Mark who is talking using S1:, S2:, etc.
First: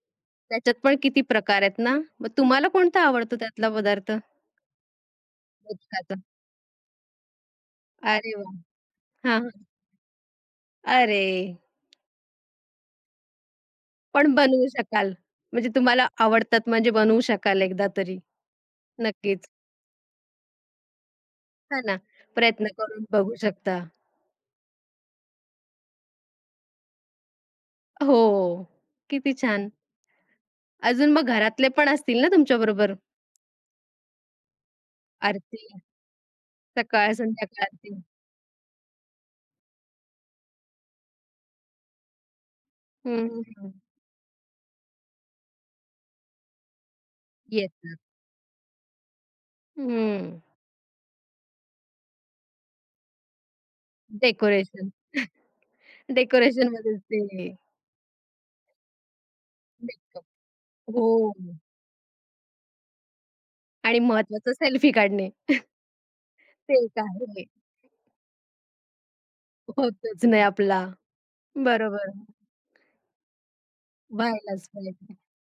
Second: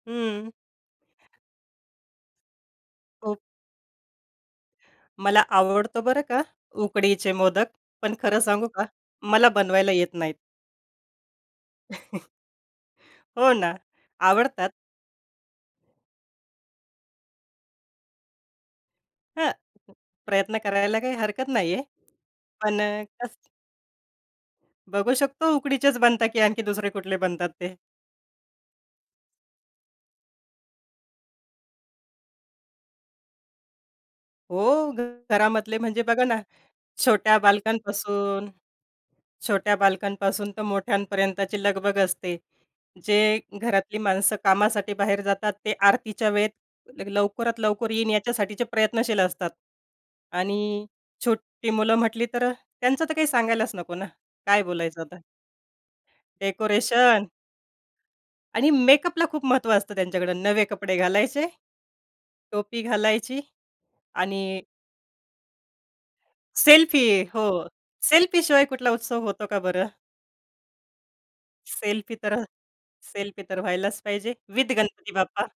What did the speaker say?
S1: हं.
S2: त्याच्यात पण किती प्रकार आहेत ना, मग तुम्हाला कोणता
S1: ओ
S2: आवडतो त्यातला पदार्थ?
S1: मला आवडतो बरं
S2: एखादं.
S1: का उकडीचे मोदक, पण
S2: अरे
S1: खरं
S2: वाह!
S1: सांगू का मला
S2: हां.
S1: बनवायला येत नाहीत.
S2: अरे!
S1: हो ना,
S2: पण बनवू
S1: आवडतात.
S2: शकाल. म्हणजे तुम्हाला आवडतात, म्हणजे बनवू शकाल एकदा तरी. नक्कीच.
S1: हां, प्रयत्न करायला काही हरकत नाहीये,
S2: हां ना, प्रयत्न
S1: पण अ,
S2: करून बघू
S1: कसं
S2: शकता.
S1: बघू शकतो उकडीचेच बनतात, की आणखी दुसरे कुठले बनतात ते.
S2: हो. किती छान. अजून मग घरातले पण असतील ना, तुमच्याबरोबर?
S1: हो,
S2: आरती.
S1: घरामधले म्हणजे बघा ना,
S2: सकाळ,
S1: छोट्या
S2: संध्याकाळची.
S1: बालकांपासून छोट्या बालकांपासून ते मोठ्यांपर्यंतची लगबग असते.
S2: हं,
S1: जे
S2: हं, हं.
S1: घरातली माणसं कामासाठी बाहेर जातात, ते आरतीच्या वेळेत लवकरात
S2: येस,
S1: लवकर
S2: येस.
S1: येईन याच्यासाठीचे प्रयत्नशील असतात
S2: हं.
S1: आणि छोटी मुलं म्हटली तर अ, त्यांचं तर काही सांगायलाच नको ना, काय
S2: डेकोरेशन.
S1: बोलायचं आता.
S2: डेकोरेशनमध्येच
S1: डेकोरेशन.
S2: ते.
S1: आणि मेकअपला खूप महत्व असतं
S2: मेकअप.
S1: त्यांच्याकडं. नवे कपडे
S2: हो.
S1: घालायचे, टोपी घालायची
S2: आणि महत्वाचं
S1: आणि
S2: सेल्फी काढणे. ते एक
S1: सेल्फी.
S2: आहे.
S1: हो, सेल्फीशिवाय कुठला उत्सव होतो का बरं?
S2: होतच नाही आपला. बरोबर.
S1: सेल्फी तर सेल्फी तर व्हायलाच पाहिजे,
S2: व्हायलाच
S1: विथ गणपती
S2: पाहिजे.
S1: बाप्पा.